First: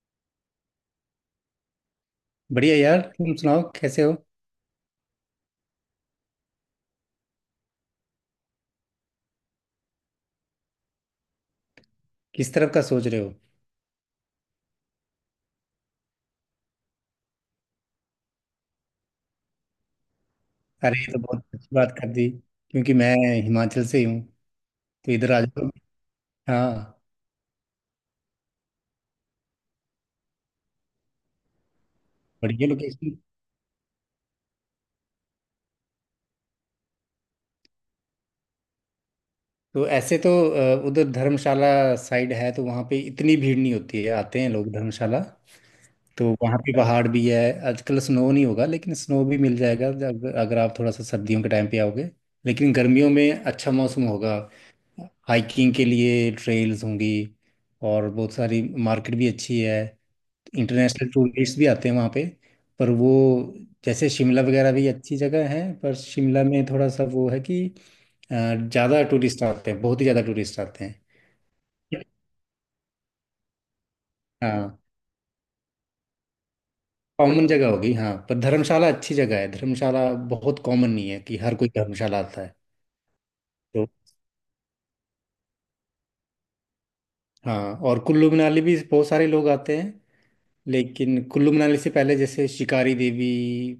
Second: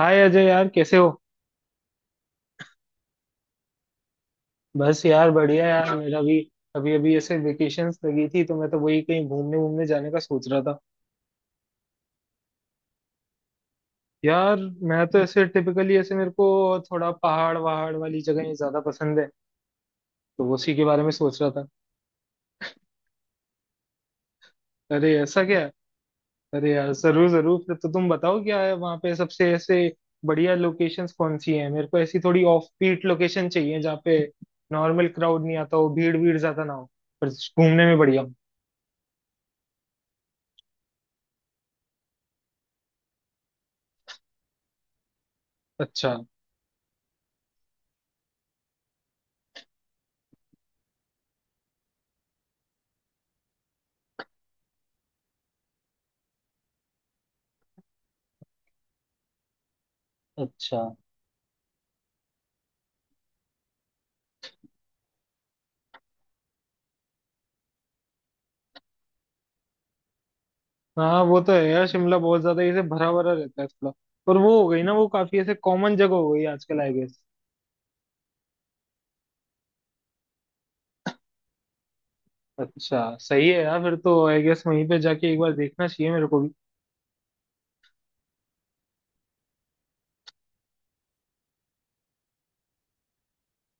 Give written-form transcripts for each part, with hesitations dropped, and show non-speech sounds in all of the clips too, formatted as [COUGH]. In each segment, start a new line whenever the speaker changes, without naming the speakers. हाय अजय यार, कैसे हो?
बढ़िया यार। तुम सुनाओ कैसे हो।
बस यार, बढ़िया यार, मेरा भी। अभी अभी ऐसे वेकेशंस लगी थी तो मैं तो वही कहीं घूमने घूमने जाने का सोच रहा था।
किस तरफ का सोच रहे हो।
यार, मैं तो ऐसे टिपिकली ऐसे मेरे को थोड़ा पहाड़ वहाड़ वाली जगह ज्यादा पसंद है तो उसी के
अरे
बारे में
ये तो
सोच
बहुत
रहा था।
अच्छी बात कर दी क्योंकि मैं हिमाचल से ही हूँ। तो
अरे
इधर आ
ऐसा क्या है?
जाओ।
अरे यार,
हाँ।
जरूर जरूर, फिर तो तुम बताओ क्या है वहाँ पे सबसे ऐसे बढ़िया लोकेशंस कौन सी हैं। मेरे को ऐसी थोड़ी ऑफ
बढ़िया
बीट
लोकेशन।
लोकेशन चाहिए जहाँ पे नॉर्मल क्राउड नहीं आता हो, भीड़ भीड़ ज्यादा ना हो, पर घूमने में बढ़िया हो।
तो ऐसे तो उधर धर्मशाला साइड है तो वहाँ पे इतनी भीड़ नहीं होती है। आते हैं लोग धर्मशाला।
अच्छा
तो वहाँ पे पहाड़ भी है। आजकल स्नो नहीं होगा लेकिन स्नो भी मिल जाएगा जब अगर आप थोड़ा सा सर्दियों के टाइम पे आओगे। लेकिन गर्मियों में अच्छा मौसम होगा। हाइकिंग के लिए ट्रेल्स होंगी और बहुत सारी मार्केट भी अच्छी है।
अच्छा।
इंटरनेशनल टूरिस्ट भी आते हैं वहाँ पे। पर वो जैसे शिमला वगैरह भी अच्छी जगह है पर शिमला में थोड़ा सा वो है कि ज़्यादा टूरिस्ट आते हैं बहुत ही ज़्यादा टूरिस्ट आते हैं।
हाँ वो तो है यार, शिमला बहुत ज्यादा ऐसे भरा भरा रहता है थोड़ा। पर वो हो
हाँ
गई ना, वो काफी ऐसे कॉमन जगह हो गई आजकल, आई गेस।
कॉमन जगह होगी। हाँ पर धर्मशाला अच्छी जगह है। धर्मशाला बहुत कॉमन नहीं है कि हर कोई धर्मशाला आता है।
अच्छा, सही है यार,
तो
फिर तो आई गेस वहीं पे जाके एक बार देखना चाहिए मेरे को भी।
हाँ और कुल्लू मनाली भी बहुत सारे लोग आते हैं। लेकिन कुल्लू मनाली से पहले जैसे शिकारी देवी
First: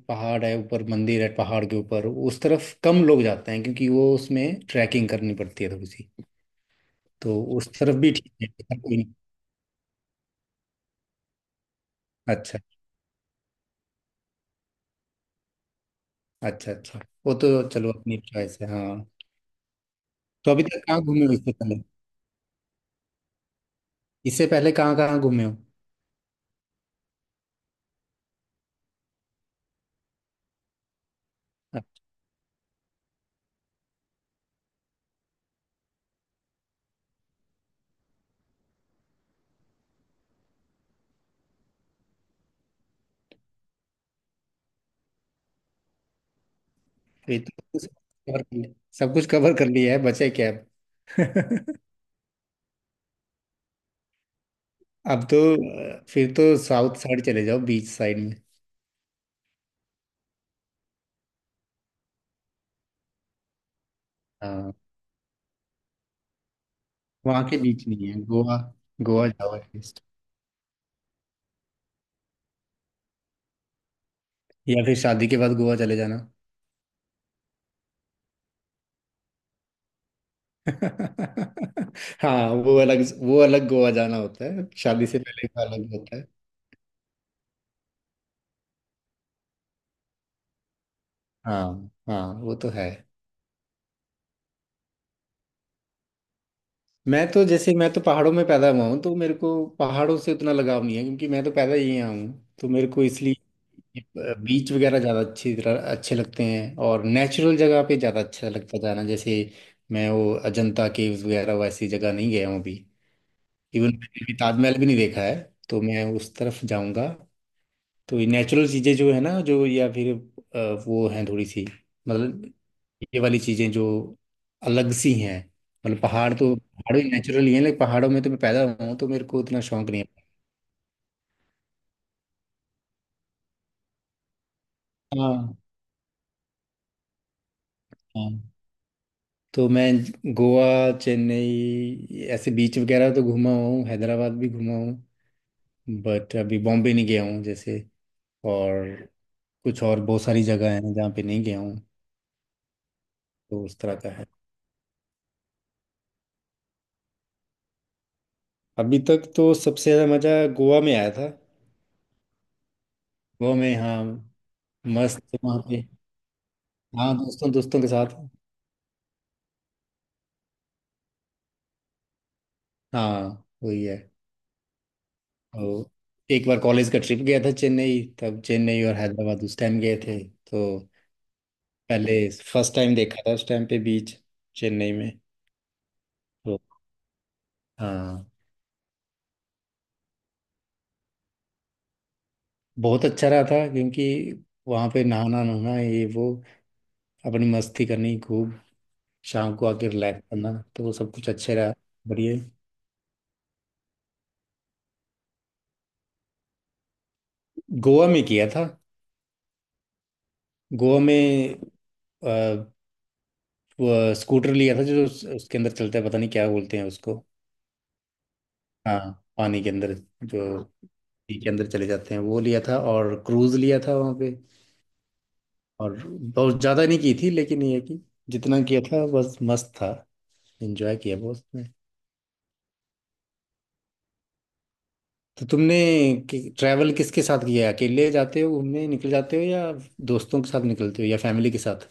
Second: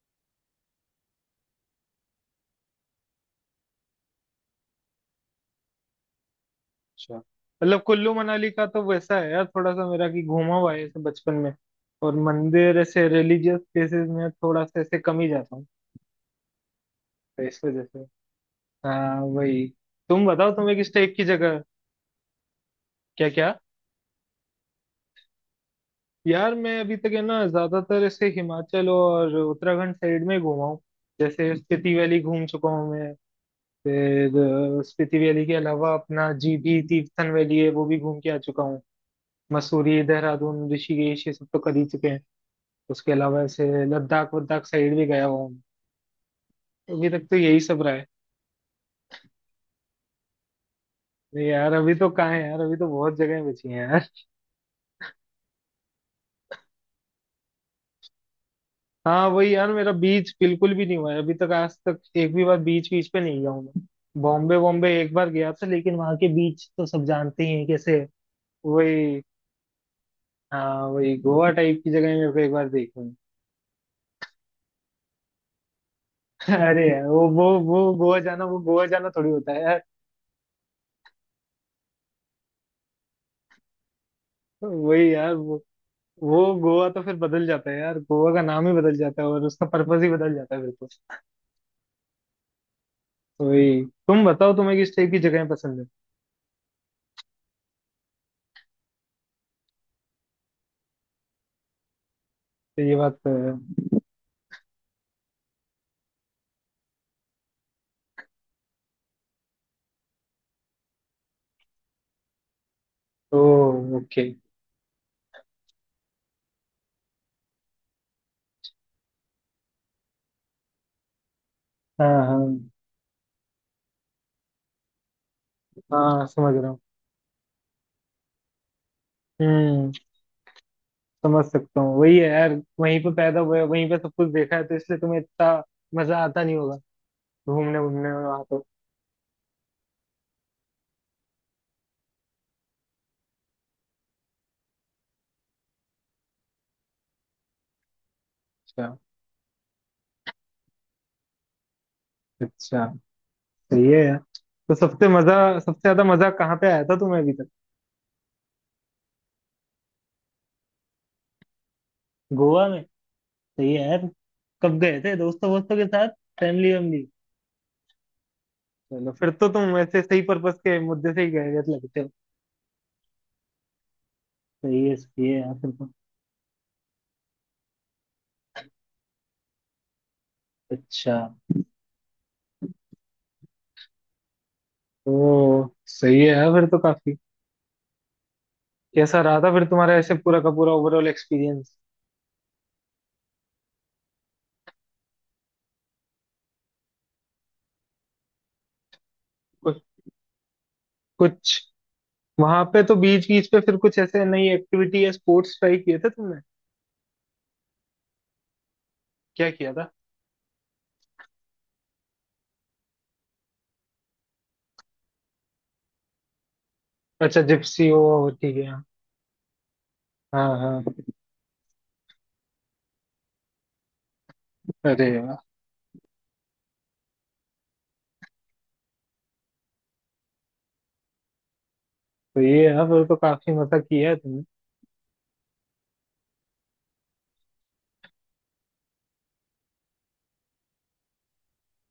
पहाड़ है ऊपर। मंदिर है पहाड़ के ऊपर। उस तरफ कम लोग जाते हैं क्योंकि वो उसमें ट्रैकिंग करनी पड़ती है थोड़ी सी।
अच्छा,
तो उस
मतलब
तरफ भी
कुल्लू
ठीक है।
मनाली का
इधर
तो
कोई नहीं।
वैसा है यार, थोड़ा सा मेरा कि घूमा हुआ है ऐसे बचपन में। और
अच्छा
मंदिर ऐसे रिलीजियस प्लेसेस में थोड़ा सा ऐसे कम ही जाता हूँ
अच्छा। अच्छा वो
तो इस
तो
वजह
चलो
से।
अपनी चॉइस है। हाँ
हाँ वही, तुम
तो
बताओ
अभी
तुम्हें
तक
किस
कहाँ
टाइप की
घूमे हो इससे
जगह।
पहले।
क्या क्या?
इससे पहले कहाँ कहाँ घूमे हो।
यार मैं अभी तक है ना ज्यादातर ऐसे हिमाचल और उत्तराखंड साइड में घूमा हूँ। जैसे
अब
स्पीति वैली घूम चुका हूँ मैं। फिर स्पीति वैली के अलावा अपना जीभी तीर्थन वैली है वो भी घूम के आ चुका हूँ। मसूरी देहरादून ऋषिकेश ये सब तो कर ही चुके हैं। उसके अलावा ऐसे लद्दाख वद्दाख साइड भी गया हुआ हूँ। अभी तक
तो
तो
ये
यही
तो
सब रहा
सब
है।
कुछ कवर कर लिया। सब कुछ कवर कर लिया है। बचे क्या अब।
नहीं यार, अभी तो कहाँ है यार, अभी तो बहुत जगह बची हैं यार।
[LAUGHS] अब तो फिर तो साउथ साइड चले जाओ बीच साइड में।
हाँ वही यार, मेरा बीच बिल्कुल भी नहीं हुआ है अभी तक, आज तक एक भी बार बीच बीच पे नहीं गया हूँ मैं। बॉम्बे
हाँ
बॉम्बे एक बार गया था लेकिन वहां के बीच तो सब
वहाँ
जानते ही
के
हैं
बीच
कैसे।
नहीं है। गोवा।
वही।
गोवा जाओ एटलीस्ट।
हाँ वही, गोवा टाइप की जगह मेरे को एक बार देखनी
या फिर शादी के बाद गोवा चले जाना।
है। [LAUGHS] अरे यार, वो गोवा जाना, वो गोवा जाना थोड़ी होता है यार।
[LAUGHS] हाँ वो अलग। वो अलग गोवा जाना होता है। शादी
वही
से
यार,
पहले
वो
का अलग होता है।
वो गोवा तो फिर बदल जाता है यार, गोवा का नाम ही बदल जाता है और उसका पर्पज ही बदल जाता है फिर तो।
हाँ हाँ वो तो है।
वही, तुम बताओ तुम्हें किस टाइप की जगह पसंद है।
मैं तो जैसे मैं तो पहाड़ों में पैदा हुआ हूँ तो मेरे को पहाड़ों से उतना लगाव नहीं है क्योंकि मैं तो पैदा ही यहाँ हूँ तो
तो
मेरे
ये
को
बात तो
इसलिए
है।
बीच वगैरह ज़्यादा अच्छी तरह अच्छे लगते हैं। और नेचुरल जगह पे ज़्यादा अच्छा लगता जाना। जैसे मैं वो अजंता केव्स वगैरह वैसी जगह नहीं गया हूँ अभी।
ओ
इवन मैंने
ओके।
अभी ताजमहल भी नहीं देखा है। तो मैं उस तरफ जाऊँगा। तो ये नेचुरल चीज़ें जो है ना जो या फिर वो हैं थोड़ी सी।
हाँ हाँ
मतलब ये वाली चीज़ें जो अलग सी हैं। मतलब
हाँ,
पहाड़
समझ
तो
रहा हूँ।
पहाड़ भी नेचुरल ही हैं लेकिन पहाड़ों में तो मैं पैदा हुआ हूँ तो मेरे को उतना शौक
हम्म।
नहीं है।
समझ सकता हूँ वही है यार, वहीं पे पैदा हुए वहीं पे सब कुछ देखा है तो इसलिए तुम्हें
हाँ
इतना मजा आता नहीं होगा घूमने घूमने में
हाँ
वहां तो।
तो मैं गोवा, चेन्नई ऐसे बीच वगैरह तो घूमा हुआ हूँ। हैदराबाद भी घूमा हूँ। बट अभी बॉम्बे नहीं गया हूँ जैसे। और
अच्छा
कुछ और बहुत सारी जगह हैं जहाँ पे नहीं गया हूँ।
अच्छा,
तो उस
सही
तरह
है
का
यार,
है।
तो सबसे मजा सबसे ज्यादा मजा कहाँ पे आया था तुम्हें अभी तक?
अभी तक तो सबसे ज़्यादा मज़ा गोवा में आया था।
गोवा में।
गोवा
सही
में
है
हाँ।
यार, कब गए थे?
मस्त थे
दोस्तों
वहाँ
वोस्तों
पे।
के साथ? फैमिली वैमिली?
हाँ दोस्तों दोस्तों के साथ।
चलो फिर तो तुम वैसे सही पर्पस के मुद्दे से ही गए हुए लगते हो।
हाँ वही है।
सही है यार, फिर तो।
और एक बार कॉलेज का ट्रिप गया था चेन्नई। तब चेन्नई और हैदराबाद उस टाइम गए थे। तो
अच्छा।
पहले फर्स्ट टाइम देखा था उस टाइम पे बीच चेन्नई में।
ओ सही है यार,
तो
फिर तो काफी।
हाँ
कैसा रहा था फिर तुम्हारा ऐसे पूरा का पूरा ओवरऑल एक्सपीरियंस?
बहुत अच्छा रहा था क्योंकि वहाँ पे नहाना नहाना ये वो अपनी मस्ती करनी खूब शाम को
कुछ
आके रिलैक्स करना, तो वो सब कुछ अच्छे
कुछ।
रहा। बढ़िया।
वहां पे तो बीच बीच पे फिर कुछ ऐसे नई एक्टिविटी या स्पोर्ट्स ट्राई किए थे तुमने?
गोवा में किया था।
क्या किया था?
गोवा में वो स्कूटर लिया था जो उसके अंदर चलता है। पता नहीं क्या बोलते हैं उसको।
अच्छा, जिप्सी हो और ठीक है, हाँ।
हाँ पानी के अंदर
हाँ
जो
हाँ।
नदी के अंदर चले जाते हैं वो लिया था। और क्रूज लिया था वहाँ पे।
अरे वाह,
और बहुत ज़्यादा नहीं की थी लेकिन ये है कि जितना किया था बस मस्त था। एंजॉय किया बहुत उसमें।
तो ये है फिर तो काफी मजा किया है।
तो तुमने ट्रैवल किसके साथ किया है? अकेले जाते हो घूमने निकल जाते हो या दोस्तों के साथ निकलते हो या फैमिली के साथ।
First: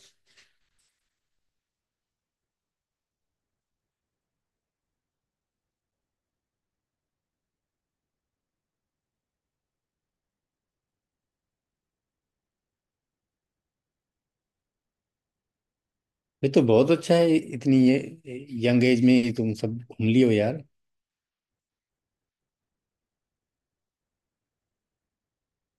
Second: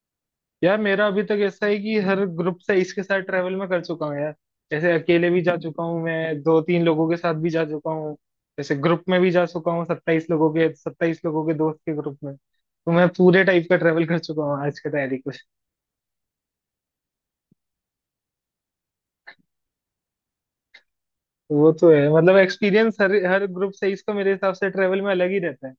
यार, मेरा अभी तक ऐसा है कि हर ग्रुप से इसके साथ ट्रेवल मैं कर चुका हूँ यार। जैसे अकेले भी जा चुका हूँ मैं, दो तीन लोगों के साथ भी जा चुका हूँ, जैसे ग्रुप में भी जा चुका हूँ, सत्ताईस लोगों के दोस्त के ग्रुप में, तो मैं पूरे टाइप का ट्रेवल कर चुका हूँ आज के तारीख में।
ये तो बहुत अच्छा है इतनी ये यंग एज में तुम सब घूम लियो यार।
वो तो है, मतलब एक्सपीरियंस हर हर ग्रुप से इसका मेरे हिसाब से ट्रेवल में अलग ही रहता है,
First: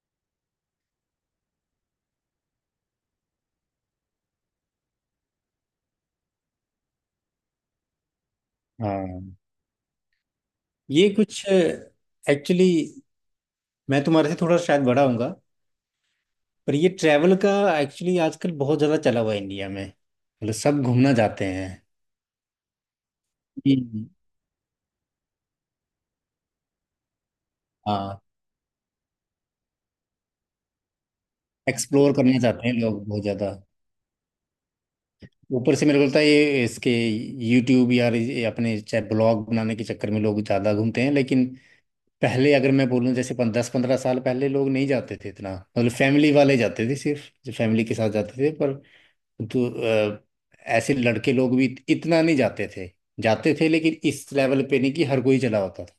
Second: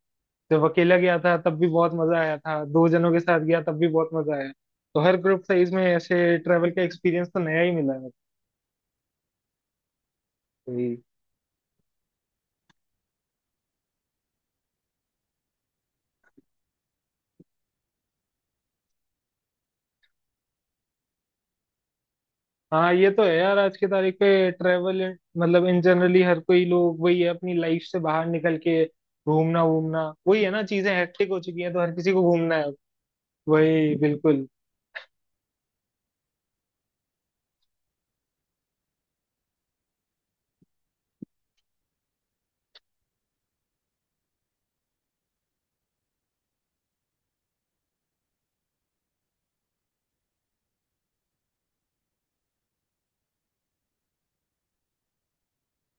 जब अकेला गया था तब भी बहुत मजा आया था, दो जनों के साथ गया तब भी बहुत मजा आया, तो हर ग्रुप से इसमें ऐसे ट्रेवल का एक्सपीरियंस तो नया ही मिला
हाँ
है।
ये कुछ एक्चुअली मैं तुम्हारे से थोड़ा शायद बड़ा होऊंगा। पर ये ट्रैवल का एक्चुअली आजकल बहुत ज़्यादा चला हुआ है इंडिया में। मतलब सब घूमना चाहते हैं।
हाँ ये तो है यार, आज की
हम्म।
तारीख पे ट्रेवल मतलब इन जनरली हर कोई लोग वही है अपनी लाइफ से
हाँ
बाहर निकल के घूमना घूमना वही है ना, चीजें हेक्टिक हो चुकी हैं तो हर किसी
एक्सप्लोर
को
करना
घूमना है
चाहते हैं
अब।
लोग बहुत ज़्यादा।
वही बिल्कुल।
ऊपर से मेरे को लगता है ये इसके यूट्यूब या ये अपने चाहे ब्लॉग बनाने के चक्कर में लोग ज़्यादा घूमते हैं। लेकिन पहले अगर मैं बोलूँ जैसे 10-15 साल पहले लोग नहीं जाते थे इतना। मतलब फैमिली वाले जाते थे सिर्फ। जो फैमिली के साथ जाते थे पर तो अ, ऐसे लड़के लोग भी इतना नहीं जाते थे। जाते थे लेकिन इस लेवल पे नहीं कि हर कोई चला होता था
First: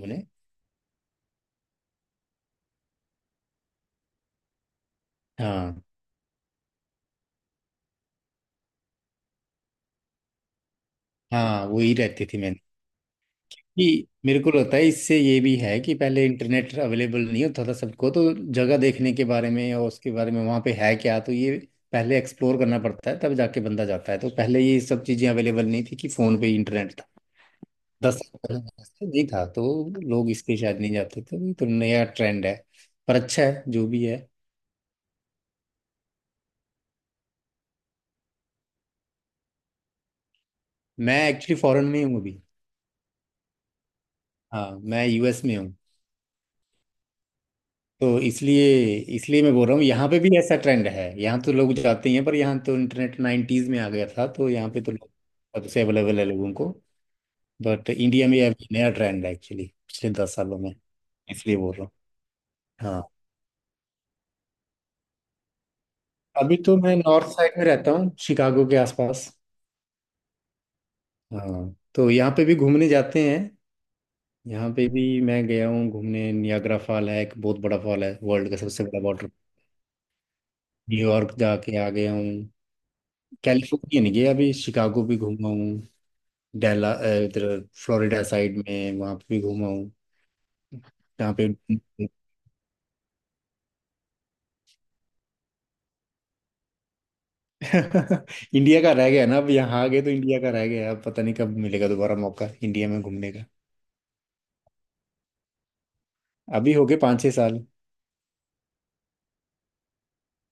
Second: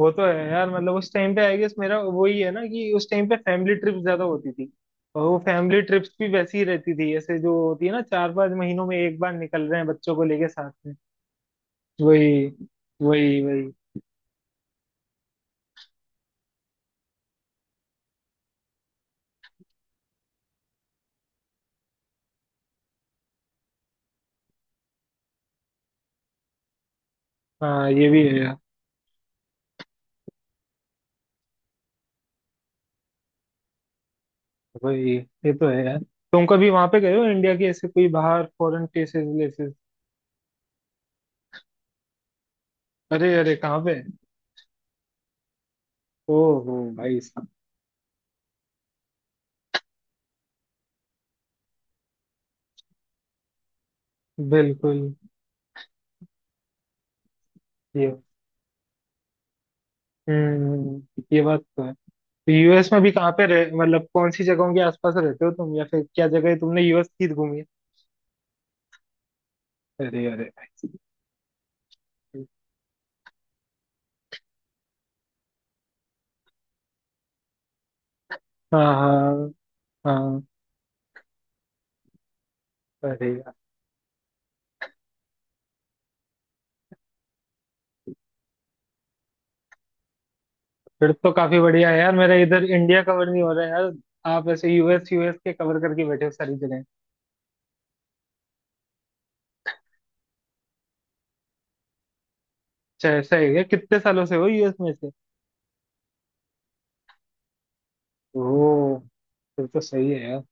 वो तो है यार, मतलब उस टाइम पे आई गेस मेरा वही है ना कि उस टाइम पे फैमिली ट्रिप ज्यादा होती थी, और वो फैमिली
हाँ
ट्रिप्स भी वैसी ही रहती थी ऐसे जो होती है ना 4-5 महीनों में एक बार निकल रहे हैं बच्चों को लेके साथ में।
हाँ वही रहती थी
वही
मैंने।
वही वही।
कि मेरे को लगता है इससे ये भी है कि पहले इंटरनेट अवेलेबल नहीं होता था सबको। तो जगह देखने के बारे में और उसके बारे में वहाँ पे है क्या तो ये पहले एक्सप्लोर करना पड़ता है तब जाके बंदा जाता है। तो पहले ये सब चीज़ें अवेलेबल नहीं थी कि फ़ोन पे ही इंटरनेट था।
हाँ ये
दस
भी है।
साल पहले नहीं था तो लोग इसलिए शायद नहीं जाते थे। तो ये तो नया ट्रेंड है। पर अच्छा है जो भी है।
वही, ये तो है यार। तुम कभी वहां पे गए हो इंडिया के ऐसे कोई बाहर फॉरेन केसेस लेसेस?
मैं एक्चुअली फॉरेन में ही हूँ अभी।
अरे अरे, कहाँ पे?
हाँ मैं यूएस में हूँ।
ओहो भाई साहब।
तो इसलिए इसलिए मैं बोल रहा हूँ यहाँ पे भी ऐसा ट्रेंड है। यहाँ तो लोग जाते ही हैं। पर यहाँ तो इंटरनेट 90s में आ गया था तो यहाँ पे तो
बिल्कुल।
लोग सबसे अवेलेबल है लोगों को। बट
ये।
इंडिया में अभी नया ट्रेंड है एक्चुअली पिछले 10 सालों में।
ये
इसलिए
बात
बोल
तो
रहा
है। तो
हूँ।
यूएस में
हाँ
भी कहाँ पे रह मतलब कौन सी जगहों के आसपास रहते हो तुम, या फिर क्या जगह
अभी तो
तुमने
मैं
यूएस
नॉर्थ
की घूमी
साइड
है?
में रहता हूँ शिकागो के आसपास।
अरे अरे भाई साहब।
हाँ तो यहाँ पे भी घूमने जाते हैं। यहाँ पे भी मैं गया हूँ घूमने। नियाग्रा फॉल है एक बहुत बड़ा फॉल है वर्ल्ड का सबसे
हाँ
बड़ा वाटर।
हाँ हाँ।
न्यूयॉर्क जाके आ गया हूँ।
अरे यार,
कैलिफोर्निया नहीं गया अभी। शिकागो भी घूमा हूँ। डेला इधर फ्लोरिडा साइड में वहाँ पे भी घूमा हूँ।
फिर तो
जहाँ पे
काफी बढ़िया है यार, मेरा इधर इंडिया कवर नहीं हो रहा है यार, आप ऐसे यूएस यूएस के कवर करके बैठे हो सारी जगह।
[LAUGHS] इंडिया का रह गया ना। अब यहाँ आ गए तो इंडिया का रह गया। अब पता नहीं कब मिलेगा दोबारा मौका इंडिया में
अच्छा
घूमने
ऐसा
का।
है क्या? कितने सालों से हो यूएस में से?
अभी हो गए 5-6 साल।
ओ, फिर तो सही है यार।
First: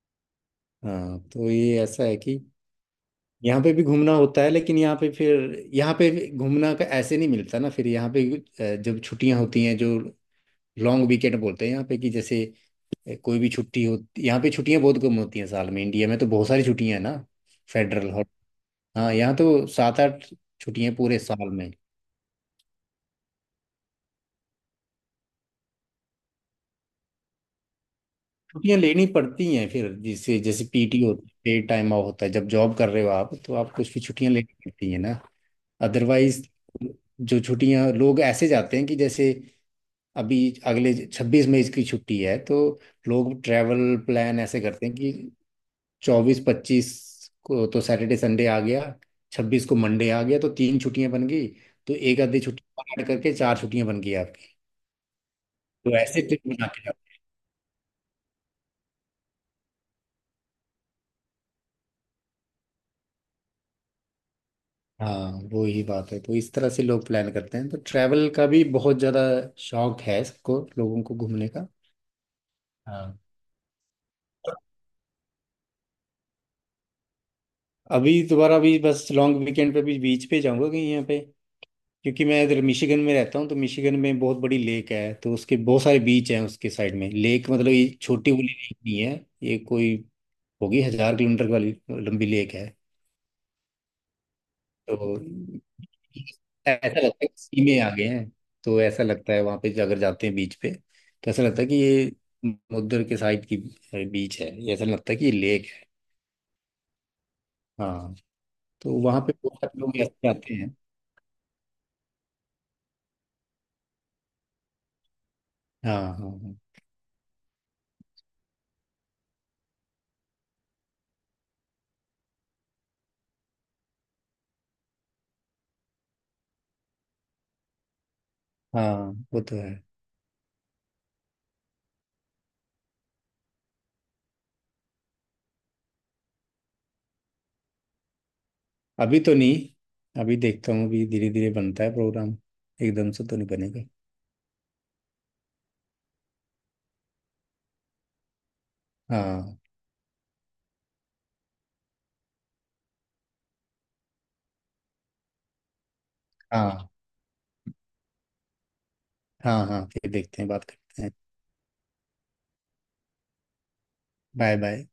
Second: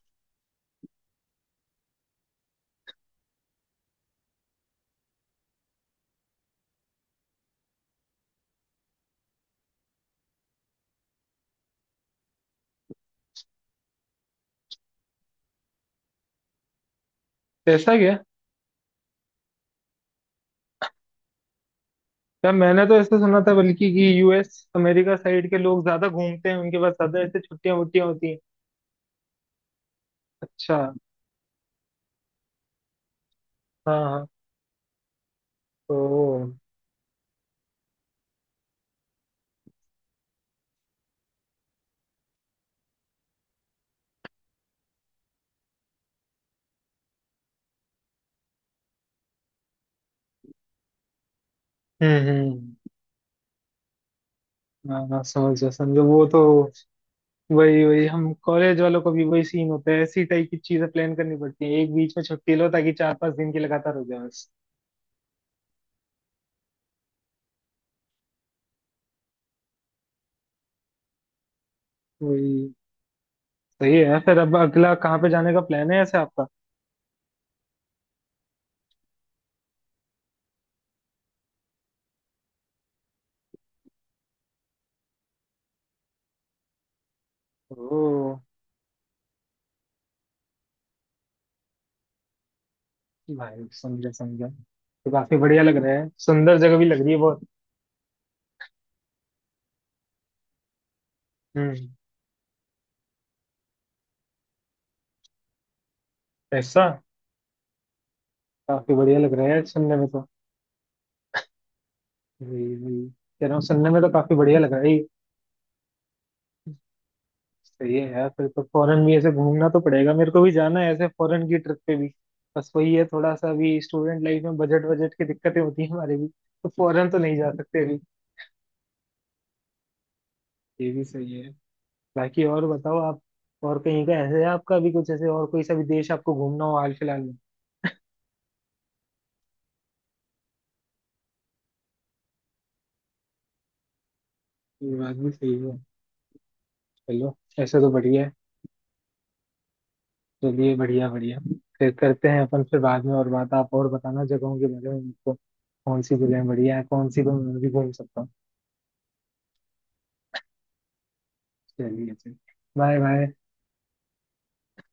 हाँ तो ये ऐसा है कि यहाँ पे भी घूमना होता है लेकिन यहाँ पे फिर यहाँ पे भी घूमना का ऐसे नहीं मिलता ना फिर यहाँ पे जब छुट्टियाँ होती हैं जो लॉन्ग वीकेंड बोलते हैं यहाँ पे कि जैसे कोई भी छुट्टी होती। यहाँ पे छुट्टियां बहुत कम होती हैं साल में। इंडिया में तो बहुत सारी छुट्टियां हैं ना।
कैसा
फेडरल
गया?
हॉल। हाँ यहाँ तो 7-8 छुट्टियां पूरे साल में।
क्या, मैंने तो ऐसे सुना था बल्कि कि यूएस अमेरिका साइड के लोग ज्यादा घूमते हैं, उनके पास ज्यादा ऐसे छुट्टियां वुट्टियां होती हैं।
छुट्टियां लेनी पड़ती हैं फिर जिससे जैसे
अच्छा।
पीटी होती है। पेड टाइम ऑफ होता है जब जॉब कर रहे हो आप तो आपको उसकी
हाँ हाँ।
छुट्टियां लेनी पड़ती हैं ना।
तो।
अदरवाइज जो छुट्टियां लोग ऐसे जाते हैं कि जैसे अभी अगले 26 मई की छुट्टी है तो लोग ट्रैवल प्लान ऐसे करते हैं कि 24-25 को तो सैटरडे संडे आ गया। 26 को मंडे आ गया तो 3 छुट्टियां बन गई। तो एक आधी छुट्टी
हम्म,
और ऐड करके 4 छुट्टियां बन गई आपकी।
हाँ हाँ समझ गया
तो
समझो
ऐसे
वो
ट्रिप
तो।
बना के जाओ।
वही वही, हम कॉलेज वालों को भी वही सीन होता है ऐसी टाइप की चीजें प्लान करनी पड़ती है, एक बीच में छुट्टी लो ताकि 4-5 दिन की लगातार हो जाए बस।
हाँ वो ही बात है। तो इस तरह से लोग प्लान करते हैं तो ट्रैवल का भी बहुत ज़्यादा शौक है सबको लोगों को घूमने का।
वही,
हाँ
सही है, फिर अब अगला कहाँ पे जाने का प्लान है ऐसे आपका?
अभी दोबारा अभी बस लॉन्ग वीकेंड पे भी बीच पे जाऊंगा कहीं यहाँ पे क्योंकि मैं इधर मिशिगन में रहता हूँ तो मिशिगन में बहुत बड़ी लेक है तो उसके बहुत सारे बीच हैं उसके साइड में। लेक मतलब ये
ओ
छोटी वाली लेक नहीं है। ये कोई होगी 1000 किलोमीटर वाली लंबी लेक है।
भाई, समझा समझा,
तो
तो काफी बढ़िया लग रहा है, सुंदर जगह भी लग
ऐसा
रही है
लगता है कि
बहुत।
सी में आ गए हैं। तो ऐसा लगता है वहां पे अगर जाते हैं बीच पे तो ऐसा लगता है कि
हम्म।
ये समुद्र के साइड की बीच है। ये ऐसा लगता है कि ये लेक है।
ऐसा
हाँ
काफी
तो
बढ़िया
वहां पे
लग रहा है
बहुत
यार
सारे
सुनने
लोग
में तो।
ऐसे जाते हैं।
जी जी, कह रहा हूँ सुनने में तो काफी बढ़िया लग रहा है ये।
हाँ हाँ हाँ।
सही है यार, फिर तो फॉरेन भी ऐसे घूमना तो पड़ेगा मेरे को भी, जाना है ऐसे फॉरेन की ट्रिप पे भी, बस वही है थोड़ा सा अभी स्टूडेंट लाइफ में बजट बजट की दिक्कतें होती है हमारे भी, तो फॉरेन तो नहीं जा सकते अभी।
हाँ वो तो है।
ये भी सही है। बाकी और बताओ आप, और कहीं का ऐसे है आपका भी कुछ, ऐसे और कोई सा भी देश आपको घूमना हो हाल फिलहाल में?
अभी तो नहीं। अभी देखता हूँ अभी धीरे धीरे बनता है प्रोग्राम। एकदम से तो नहीं बनेगा।
ये बात भी सही है। चलो, ऐसा तो बढ़िया है।
हाँ
चलिए, बढ़िया बढ़िया, फिर करते हैं अपन, फिर बाद में और बात, आप और बताना जगहों के बारे में मुझको, कौन सी जगह बढ़िया है
हाँ
कौन सी, तो मैं भी घूम सकता हूँ।
हाँ। हाँ फिर देखते हैं बात करते हैं।
चलिए चलिए, बाय बाय।
Bye bye.